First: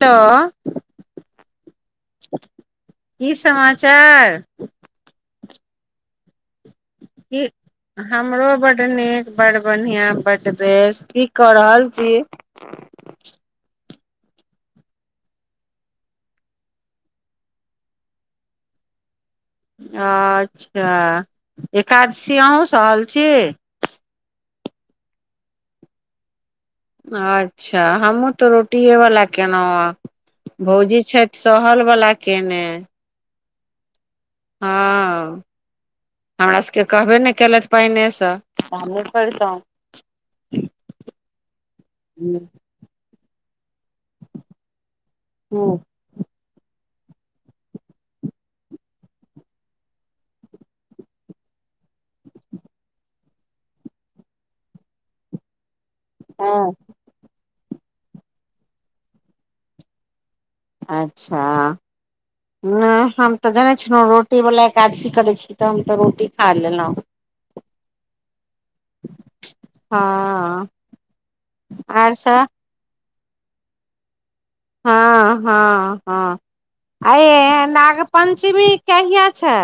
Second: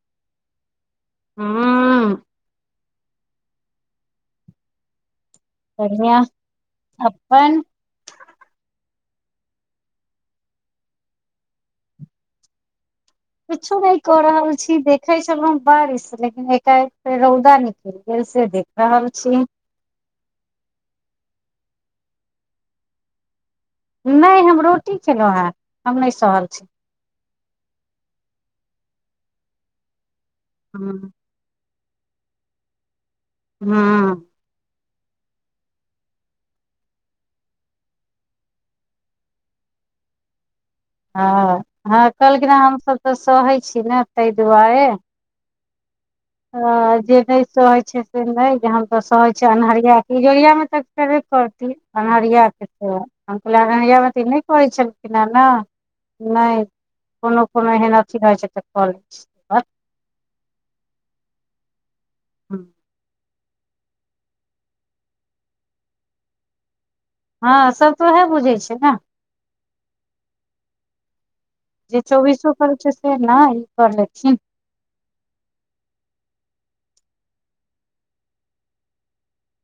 तऽ [inaudible] [unintelligible] [inaudible] की समाचार बढ़िया [inaudible] की अपन हमरो बड नीक बड बढ़िआँ बड देस की कऽ रहल छी कछो नहि कऽ रहल छी देखै छलहुँ बारिश लेकिन एकाए फेर रौदा निकलि गेल से देख रहल छी अच्छ एकादशी अहुँ सहल छी नहि हम रोटी खेलहुँ हे हम नहि सहल छी अच्छा हमहूँ तऽ रोटिए वला केलहुँ ह भौजी हँ छथि सहल वला केने। हँ। हँ। हमरा सभके कहबे नहि कयेलथि पानिएसँ त हमहूँ करितहुँ हँ ह कहलखिन हमसभ तऽ सहै छी ने ताहि दुआरे ह जे नहि सहै छै से नहि जेन तऽ सहै छै अन्हरिया के इजोरियामे तऽ खेबे करती। अन्हरियाके से हम कह अन्रियावाती नहि कहै छलखिन हे ने नहि हँ कोनो कोनो एहन अथी होइ छै तऽ कऽ लै छै। अच्छा नहि हम। तऽ जै छलहुँ रोटी बला एकादशी करै छी तऽ हम तऽ रोटी खा लेलहुँ। हँ सभ तऽ ओएह बुझै छै ने हँ। जे आर सब चौबीसो करै छै से नहि ई कर लेथिन। ह ह ह नाग पञ्चमी कहिआ छै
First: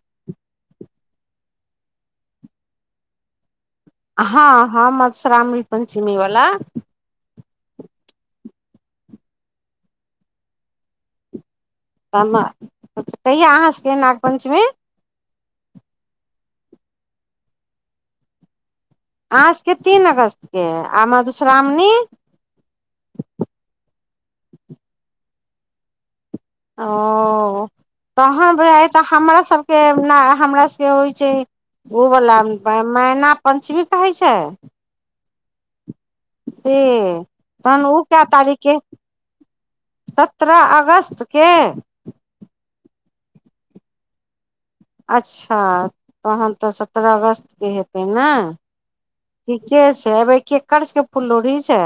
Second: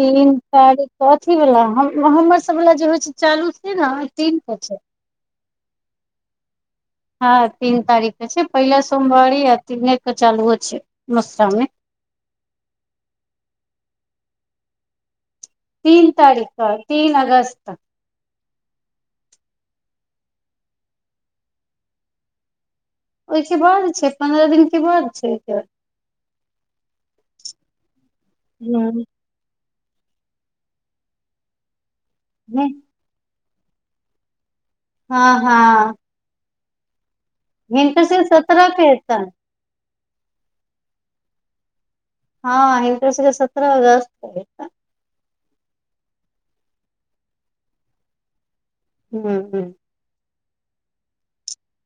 तीन तारीख अथी वला हमर सभ वला जे होइ छै चालू सिद्ध ह ह मधश्रामी पञ्चमी वलाा ह तीन तारखे छै पहिला सोमवारी आ तीने चालू छै मश्रावने तब कहिया अहाँ सभके नागपञ्चमे तीन तारीख तीन अगस्त। आज के ती अगस्तट के आ मधुश्रामणी ओहिके बाद छै पंह दिन के बाद छै ओकेाद ओ तहन तऽ हूँ हमरा सभ हमरा सभ होइ छै ओवला मैना पञ्चमी कहै छै। ह ह से तहन ओ सबके कै तारीख सत्रह के हेतनि सत्रह अगस्त के ह इटस सत्ररे अच्छा तहन तऽ सत्रह अगस्त के हेतै ने। हूँ हूँ ठीके छै एबे कड़ सभके पुललो छै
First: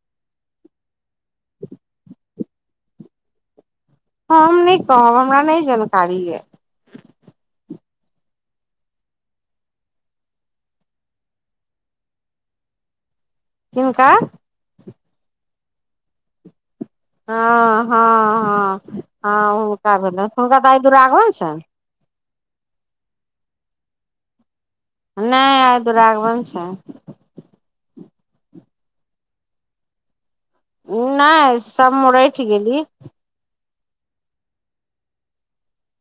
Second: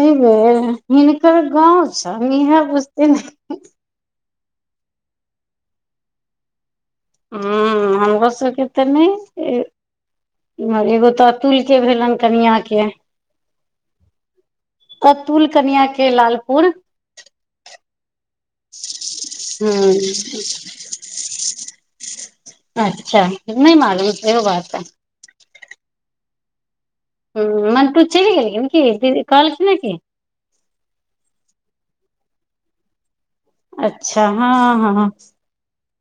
एहि बेर हिनकर गाव छै इह बुझती हम नहि कहब हमरा नहि जानकारी य हम घस कीत ने इमहर एगो तऽ अतुल के भेलनि कनिया के हिनका। कतुल कनिय के लालपुर हँ हँ हँ हूँ हुनका भेलनि हुनका दाय दुरागबै छनि अच्छा नहि मालूम छै बात नहि आइ दुरागमन छै। हू मन तू चल गेली कि दी कहल छै न कि नहि सोराठि गेललऽ अच्छा ह ह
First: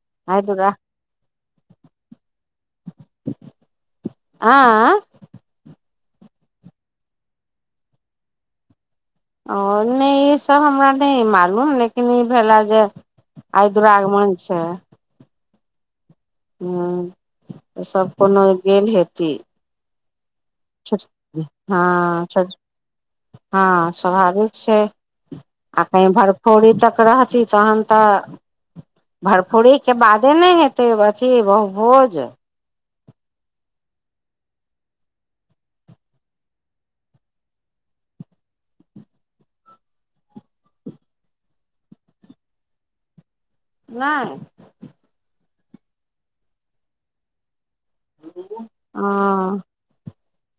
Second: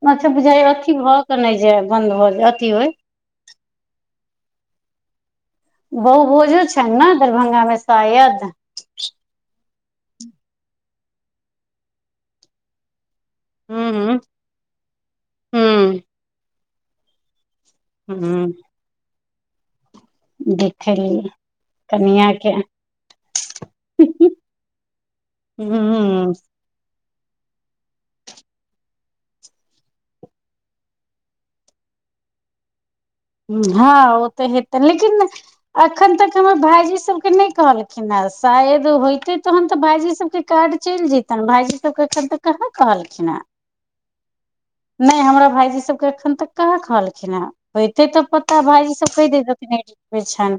माछ आइ बुझइ दुरा अथी भऽ के नहि जा बन्द भऽ जा अथी होय आ बहु बोझो छनि न दरभंगा मे शायद ओ नहि ई सभ हमरा नहि मालूम लेकिन ई भेलै जे आइ हूँ हूँ दुरागमन अच्छा। हूँ हैं सभ कोनो हूँ गेल हेती देखलियै कनिया के ह ह स्वभाविक छै आ कही हूँ भरफोरी तक रहती तहन त भरफूरीके बादे नहि हेतै अथी बहुभोज ह ओ तऽ हेते लेकिन अखन तक हमर भाईजी सभके नहि कहलखिन ह शायद होयते तहन तऽ भाईजी सभके कार्ड चलि जतनि भाईजी सभ एखन तऽ कहाँ कहलखिन ह नहि। नहि हमरा भाईजी सभके एखन तक कहाँ कहलखिन हे होइते तऽ पता भाजी सभ कहि दे हँ दे छनि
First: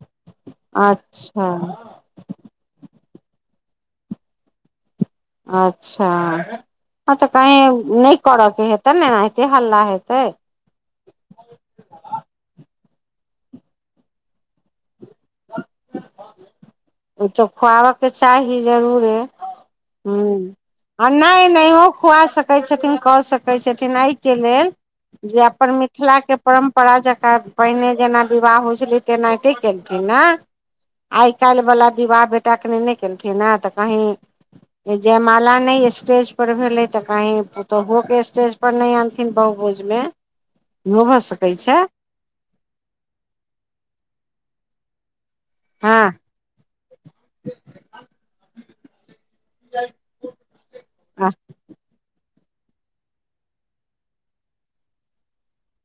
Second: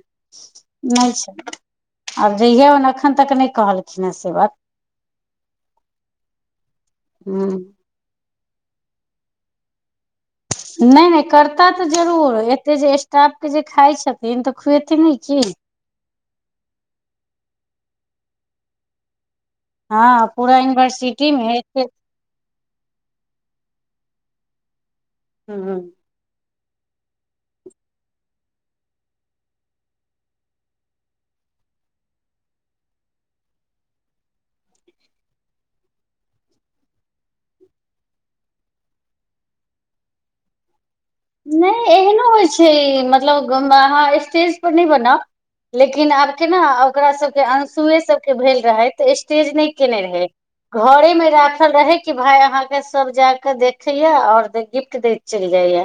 नहि छै अच्छा आब जहिये ओन एखन तक नहि कहलखिन हे से बात अच्छा ह तऽ क नहि करऽ के हेतै नेनाते हल्ला हेतै। नहि नहि करता तऽ जरूर एते जे स्टाफ के जे खाय छथिन तऽ खुएथिन कि ओ तऽ खुआबऽ के चाही जरूरे हूँ हँ पूरा आ यूनिवर्सिटी नहि मे ह नहियो खुआ सकैत छथिन कऽ सकैत छथिन एहिके लेलऽ जे अपन ह मिथिला के परम्परा जकाँ पहिने जेना विवाह होइ छलै तेना एते केलथिन ने आइ काल्हिवला विवाह बेटाकेने ने केलखिन हे तऽ कही जयमाला ने स्टेज पर भेले तऽ कही पुतोहु के स्टेज पर नहि आनथिन बहु भोज मे भऽ सकै छै नहि एहनो होइत छै मतलब अहा स्टेज पर नहि बनाब लेकिन हँ आब केना ओकरा सभके अंसुए सभके भेल रहै तऽ स्टेज नहि केने रहे घरे मे राखल रहे कि भाय अहाँकेँ सभ जाक देखेय और गिफ्ट दे चलि जाइया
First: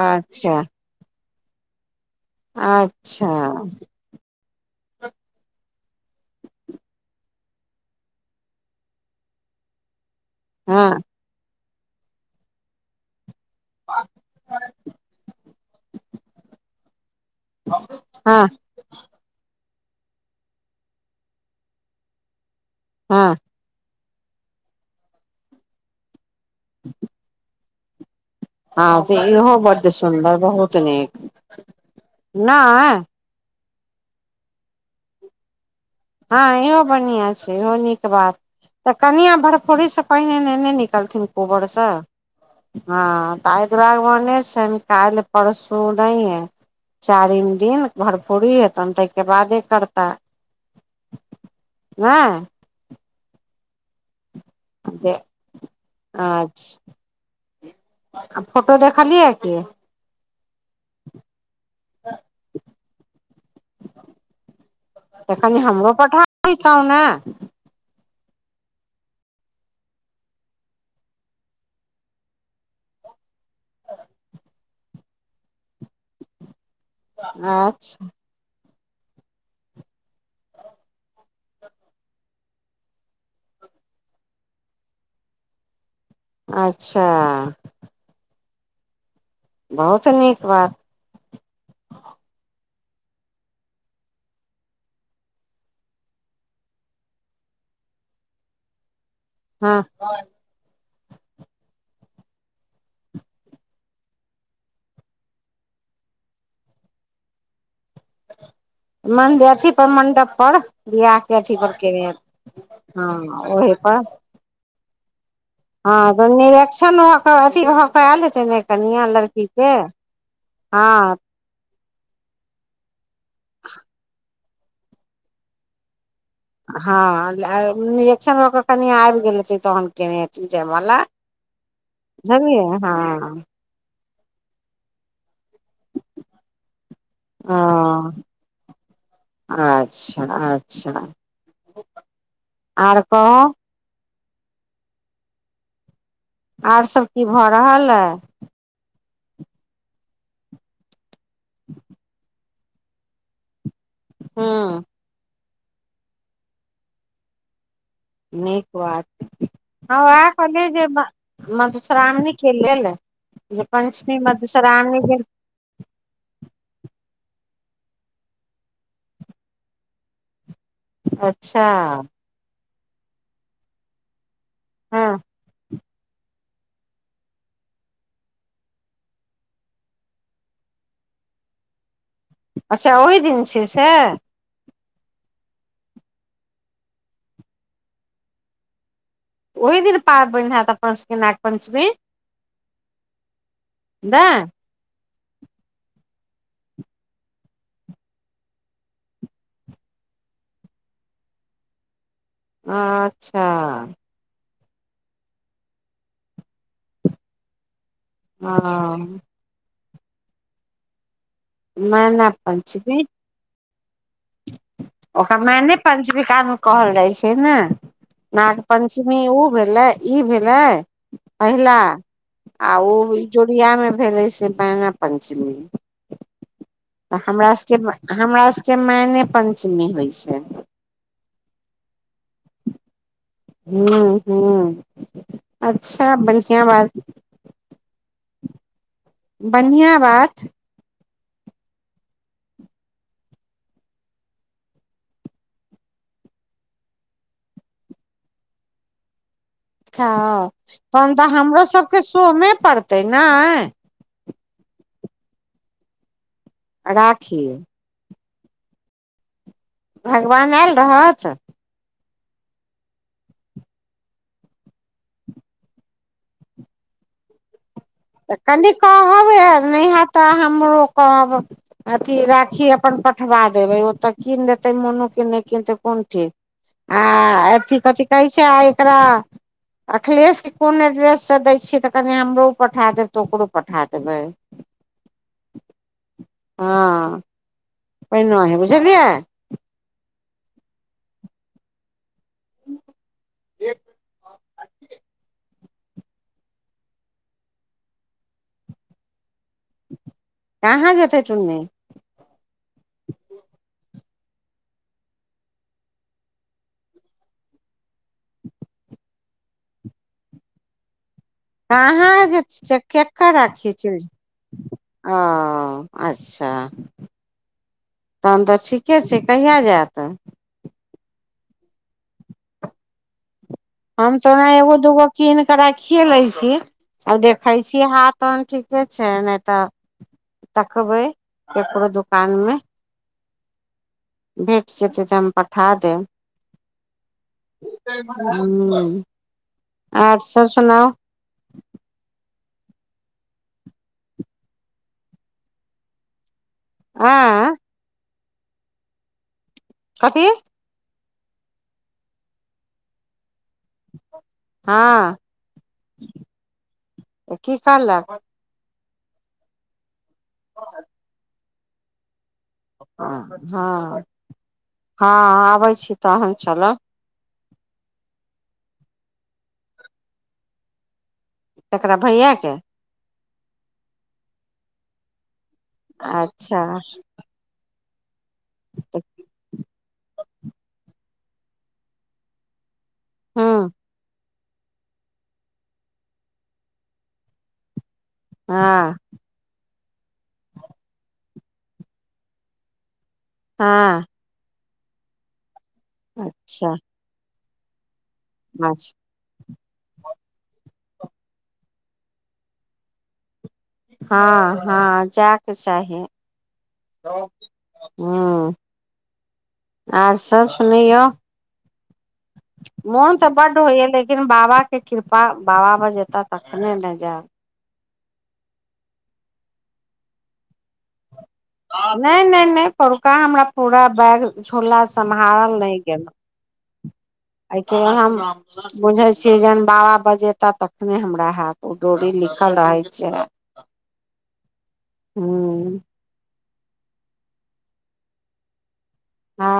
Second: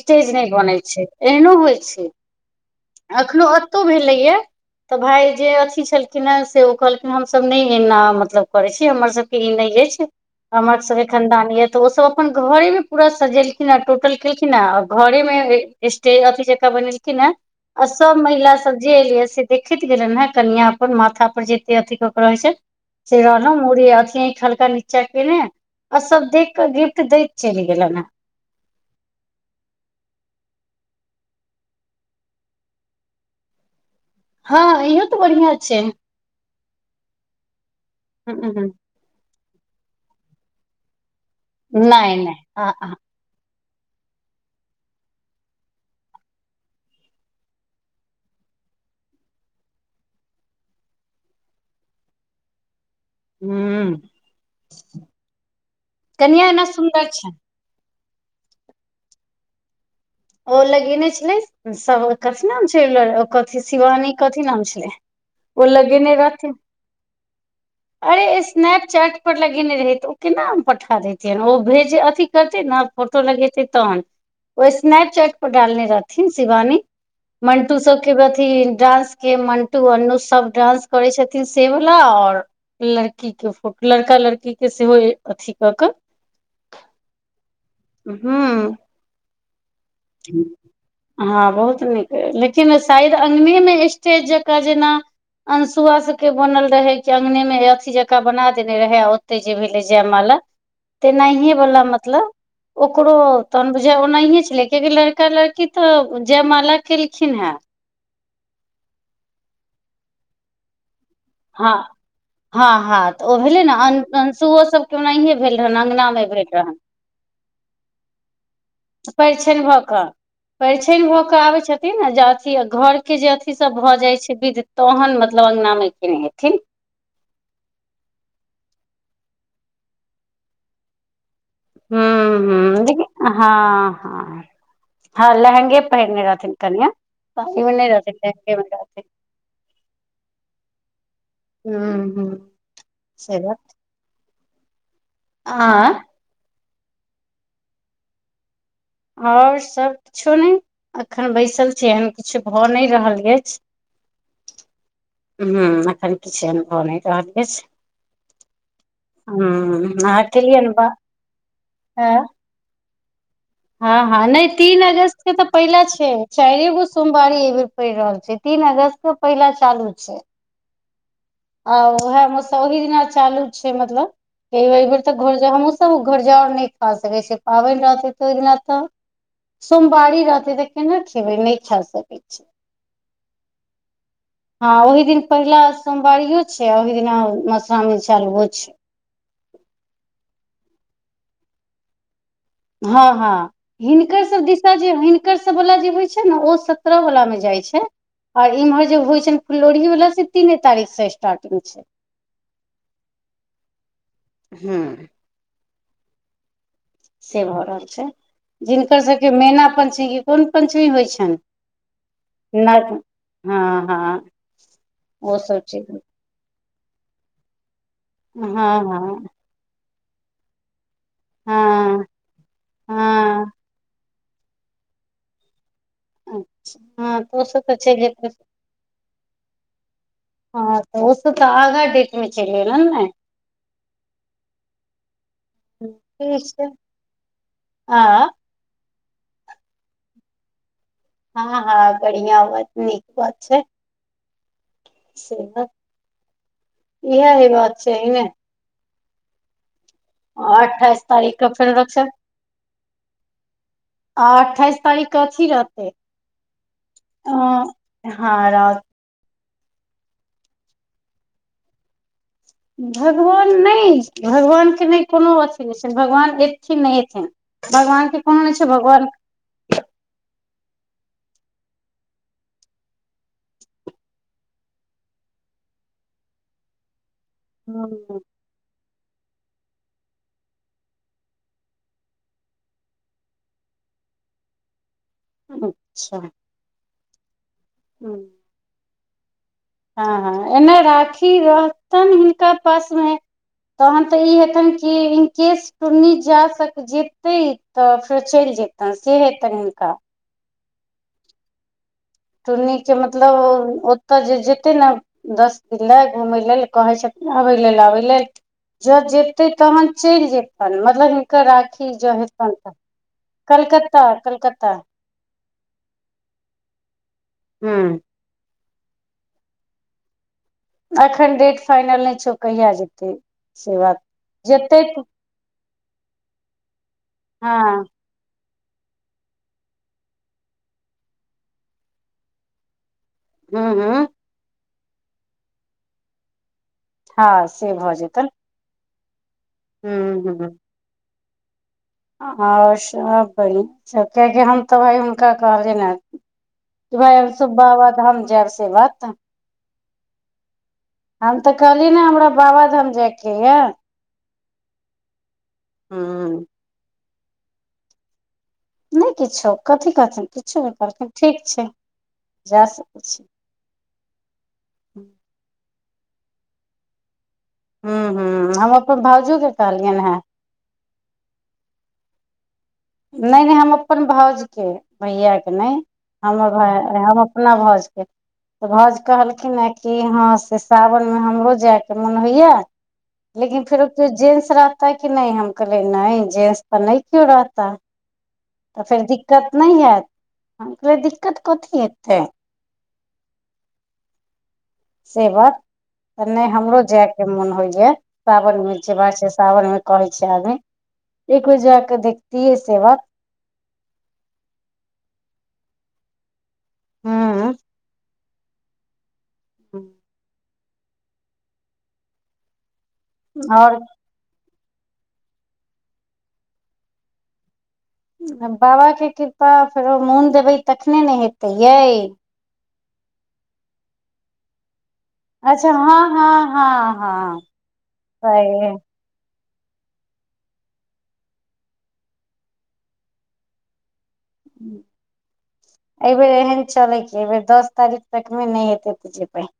स्टेज नहि बनै छै एहनो होइ छै। अच्छा एखनोहु एतहु भेलै य तऽ भाय जे अथी छलखिन ह से ओ कहलखिन हमसभ नहि एना मतलब करै छी हमर सभके ई नहि अछि हमर हँ सभके खानदान यए तऽ ओसभ अपन घरे मे पूरा सजेलखिन हे टोटल केलखिन हे घर मे स्टेज अथी जक बनेलखिन ह आ सभ हँ महिला सभ सभ जे एलियै से देखैत गेलन हे कनिया पर माथा पर जते अथी क के रहे छै से हँ रहलो मड़ी अथ हल्का नीच्चा के ने आ सभ देख के गिफ्ट दैत चलि गेलनि हे हँ तऽ इहो बड्ड सुन्दर बहुत नीक नहि हँ औ तऽ बढ़िआ छै ह इहो बढ़िआ छै इहो नीक बात हूँ हूँ तऽ कनिआ भरफोरीसँ पानि एनेने निकलथिन कोबरसँ नहि नहि आ ह ताहि दुरागमने छै काल्ल परसू नहि चारिम दिन भरपूरी हेतनि ताहिके बादे करताह ह हू कनिआ एना अच्छा सुन्दर छै आ फोटो देखालिय हैं कि ओ लगेने छलै सभ कथी नाम छल शिवानी कथी नाम छलै त कनि ओ हमरो लगेने रहथिन पठाितहु ने अरे स्नैपचैट पर लगेने रहै तऽ ओ केना हम पठा देतियै ओ भेज अथी करथि ने फोटो लगे छै तहन ओहि। स्नैप चैट पर डालने रहथिन शिवानी मंटू सभ अच्छा के डानंस के मन्टु अन्नु सभ डानंस करै छथिन सेवला आओर लड़की के फोट लड़का लड़की के सेहो अथी क कऽ अच्छा। हू बहुत नीक बात हँ बहुत नीक लेकिन शायद अंगनेमे स्टेज जकाँ जेना अनसुआ सभके बनल रहे कि अंगनेमे अथी जका बना देने रहे त जे हँ भेलल जेमा ते नहिये वाला मतलब ओकरो तहन बुझ ओ नहि छलेकिन कि लड़का लड़की त जयमाला केलखिन हे मन्दिरी पर मण्डप पर। बिआहके अथी पर हँ केने हँ ओही पर सुओ सभके ओनाहिये भेल रहन अँगना नहि भेल रहनि हा अथि भऽ कऽ एले हेते हँ खयले त परिछनि भऽ कऽ परिछनि हँ भ कऽ आबै छथिन जे अथि घर के जे अथी सभ भऽ जाय छै विध तहन मतलब अंगना मे केने हेथिन ह इजेक्शन कनि आबि गेले तोहन केने हेथि जाय माल [inaudible] हू हू देख हँ ह ह लहेगे पहिरने रहथिन कनिआ ओ पी म नहि रहत लनगे रहत अच्छा अच्छा हूं हूं आर से कह। आय आर सभ की भऽ रहल अइ आओर सभकिछो नहि एखन बैसल छी एहन किछु भऽ नहि रहल अछि। हू एखन किछु अनुभव नहि रहल अछि नीक बात हूं हँ अहाँ वएह कहलियै केलियैन जे बात मधुश्रावणी के लेलऽ ह ह नहि तीन जे अगस्त के तऽ पहिला छै चार एगो सोमवारी एहि बेर पड़ रहल छै तीन अगस्त के पहिला चालू छै। अच्छा। आ ओह हम सभ ओहि दिना चालू छै मतलब एहि बेर हँ तऽ घर हम सभ घर जाउर नहि खा सकै छै पाबनि रहतै तऽ ओहि दिना तऽ सोमवारी रहते तऽ केना खेबै नहि छड़ सकैत छै। अच्छा ओहि दिन छै से। हँ ओहि दिन पहिला सोमवारियो छै आ ओहि दिन मधुश्रावणी चालुओ छै ओहि दिन पाबनि होयत अपन सभके नागपञ्चमी। हँ हँ हिनकर नहि सभ दिस जे हिनकर सभ वाला जे होइ छै ने ओ सत्रह वला मे जाइ छै आऔर इम्हर जे होइ छ छै ने फुलोढ़ी वाला से तीने तारीख से स्टार्टिंग छै अच्छा। हूँ। से भऽ रहल छै जिनकर हँ सभके मैना पञ्चमी कोन पञ्चमी होइ छनि मैना पञ्चमी नहि हँ हँ। ओ ओकरा सब मैने चीज पञ्चविकामे कहल जाइ छै ने हँ नाग पञ्चमी हँ ओ भेलै ई भेले पहिला हँ हँ ओ इ हँ जोड़ियामे भेलै से मैना पञ्चमी अच्छा हँ तो सभ तऽ छै के मैने पंचमी होइ छै हँ तऽ ओस तऽ आगा टमे चल गेल ने ह ह अच्छा बढ़िआ बात आ बढ़िआ बात ह ह बदिआ बात नीक बात छै से इह बात छै ने ह अठाइस तहन तऽ तारीख के हमरो फेर रक्षा सभके सोमे पड़तै ने आ अठाइस तारीख कऽ अथी रहतै राखी। ह र भगवान आयल रहत भगवान नहि भगवानके नहि कोनो अथि नहि छनि भगवान एथिन नहि अथिन भगवान। के तऽ कोनो नहि छै कनि भगवान कहब आ नहि तऽ हमरो कहब अथी राखी अपन पठवा देबै ओत कीन देतै मोनूके नहि कीनतै कोन ठीक आ ह कथी कहे छै आ एकरा अखिलेशके कोन एड्रेससँ दै छियै त कनि हमरो पठा देबै त ओकरो पठा देबै अच्छा। हँ ओहि बुझलियै ह ह एना राखी रखतन नका पास मे तहन तऽ ई हेतन कि इनक केस। टुनी जा सक जेतै तऽ फेर चलि जेतनि से हेतनि हिनका। कहाँ जेतै तुनी टुनी के मतलब हो ओतऽ जे जेतै ने दस दिन लय घूमय लेल कहै छथिन आबय लेल आबय लेलऽ जेते तहन चलि जेतन मधर राखी हेतैन कहाँ त जे कलकत्ता कलकत्ता हा अच्छा हूँ। तहन त ठीके छै कहिया जायत एखन डेट फाइनल नहि छै। कहिया जेतै से बात हम तो ओना एगो जेतै तऽ- दूगो कीन के राखिए लै छी अ देखे हँ छीयै हाथ तहन ठीके छै नै तऽ देखबै ककरो दुकान मे उ उ भेट जेतै तऽ हम पठा देब। ह से भऽ जेतैन हूँ, आर सभ सुनाउ आओ सभ बरी जत जे हम तहलियैन हुनका कहलिय ने बुझैये इ सभ आँ बाबाधान जाइ चलत कथी। हम तऽ कहलि न हमरा बाबाधाम जायके यो हँ हूँ कि कहलक नहि किछो कथी करथिन किछो नहि कहलकैन ठीक छै ज सकै छी। ह, ह आबै छी तहन चलब हूँ हूँ हम अपन भाईजी के कहलियनि हे एकरा भैया के नै नै हम अपन भाउज के भैयाके नै हम अच्छा भाय हम अपना भावज के तऽ भौउज कहलखिन हे कि हँ से सावनमे हमरो जायके मोन होइए लेकिन हूँ फेरो कियो जेस रहता कि नै हम कहलियै नहि जेस तऽ नहि क्यो रहता तऽ हँ फेर दिक्कत नहि हायत हम कऽ दिक्कत कथी हेतै हँ। से बात नै से अच्छा हमरो जाय के मोन होइया सावन मे अच्छा जेबा छै सावन मे। कहै छै आगे एक बेर जाकऽ देखतियै सेभऽ ह ह जायके चाही हूँ हुँ। ह। आर सभ सुनैयो, मोन तऽ बड आओर होइय लेक बाबा के कृपा बाबा बजेता तखने ने जाय ह बाबा के कृपा मोन देबै तखने ने हेतै यै नहि नै नै पोरका हमरा पूरा बैग झूला सम्हारल अच्छा नहि हँ गेल, हँ हँ हँ एहि के हम सही बुझै जन बाबा बजेता तखने हमरा हैयत ओ डोरी लिखल रहै छै। हूँ एहि बेर एहन चलै कि दस तारीख तकमे नहि हेतै [unintelligible]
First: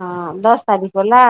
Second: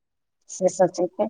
ह दस से तारीख कऽ सोचैत ने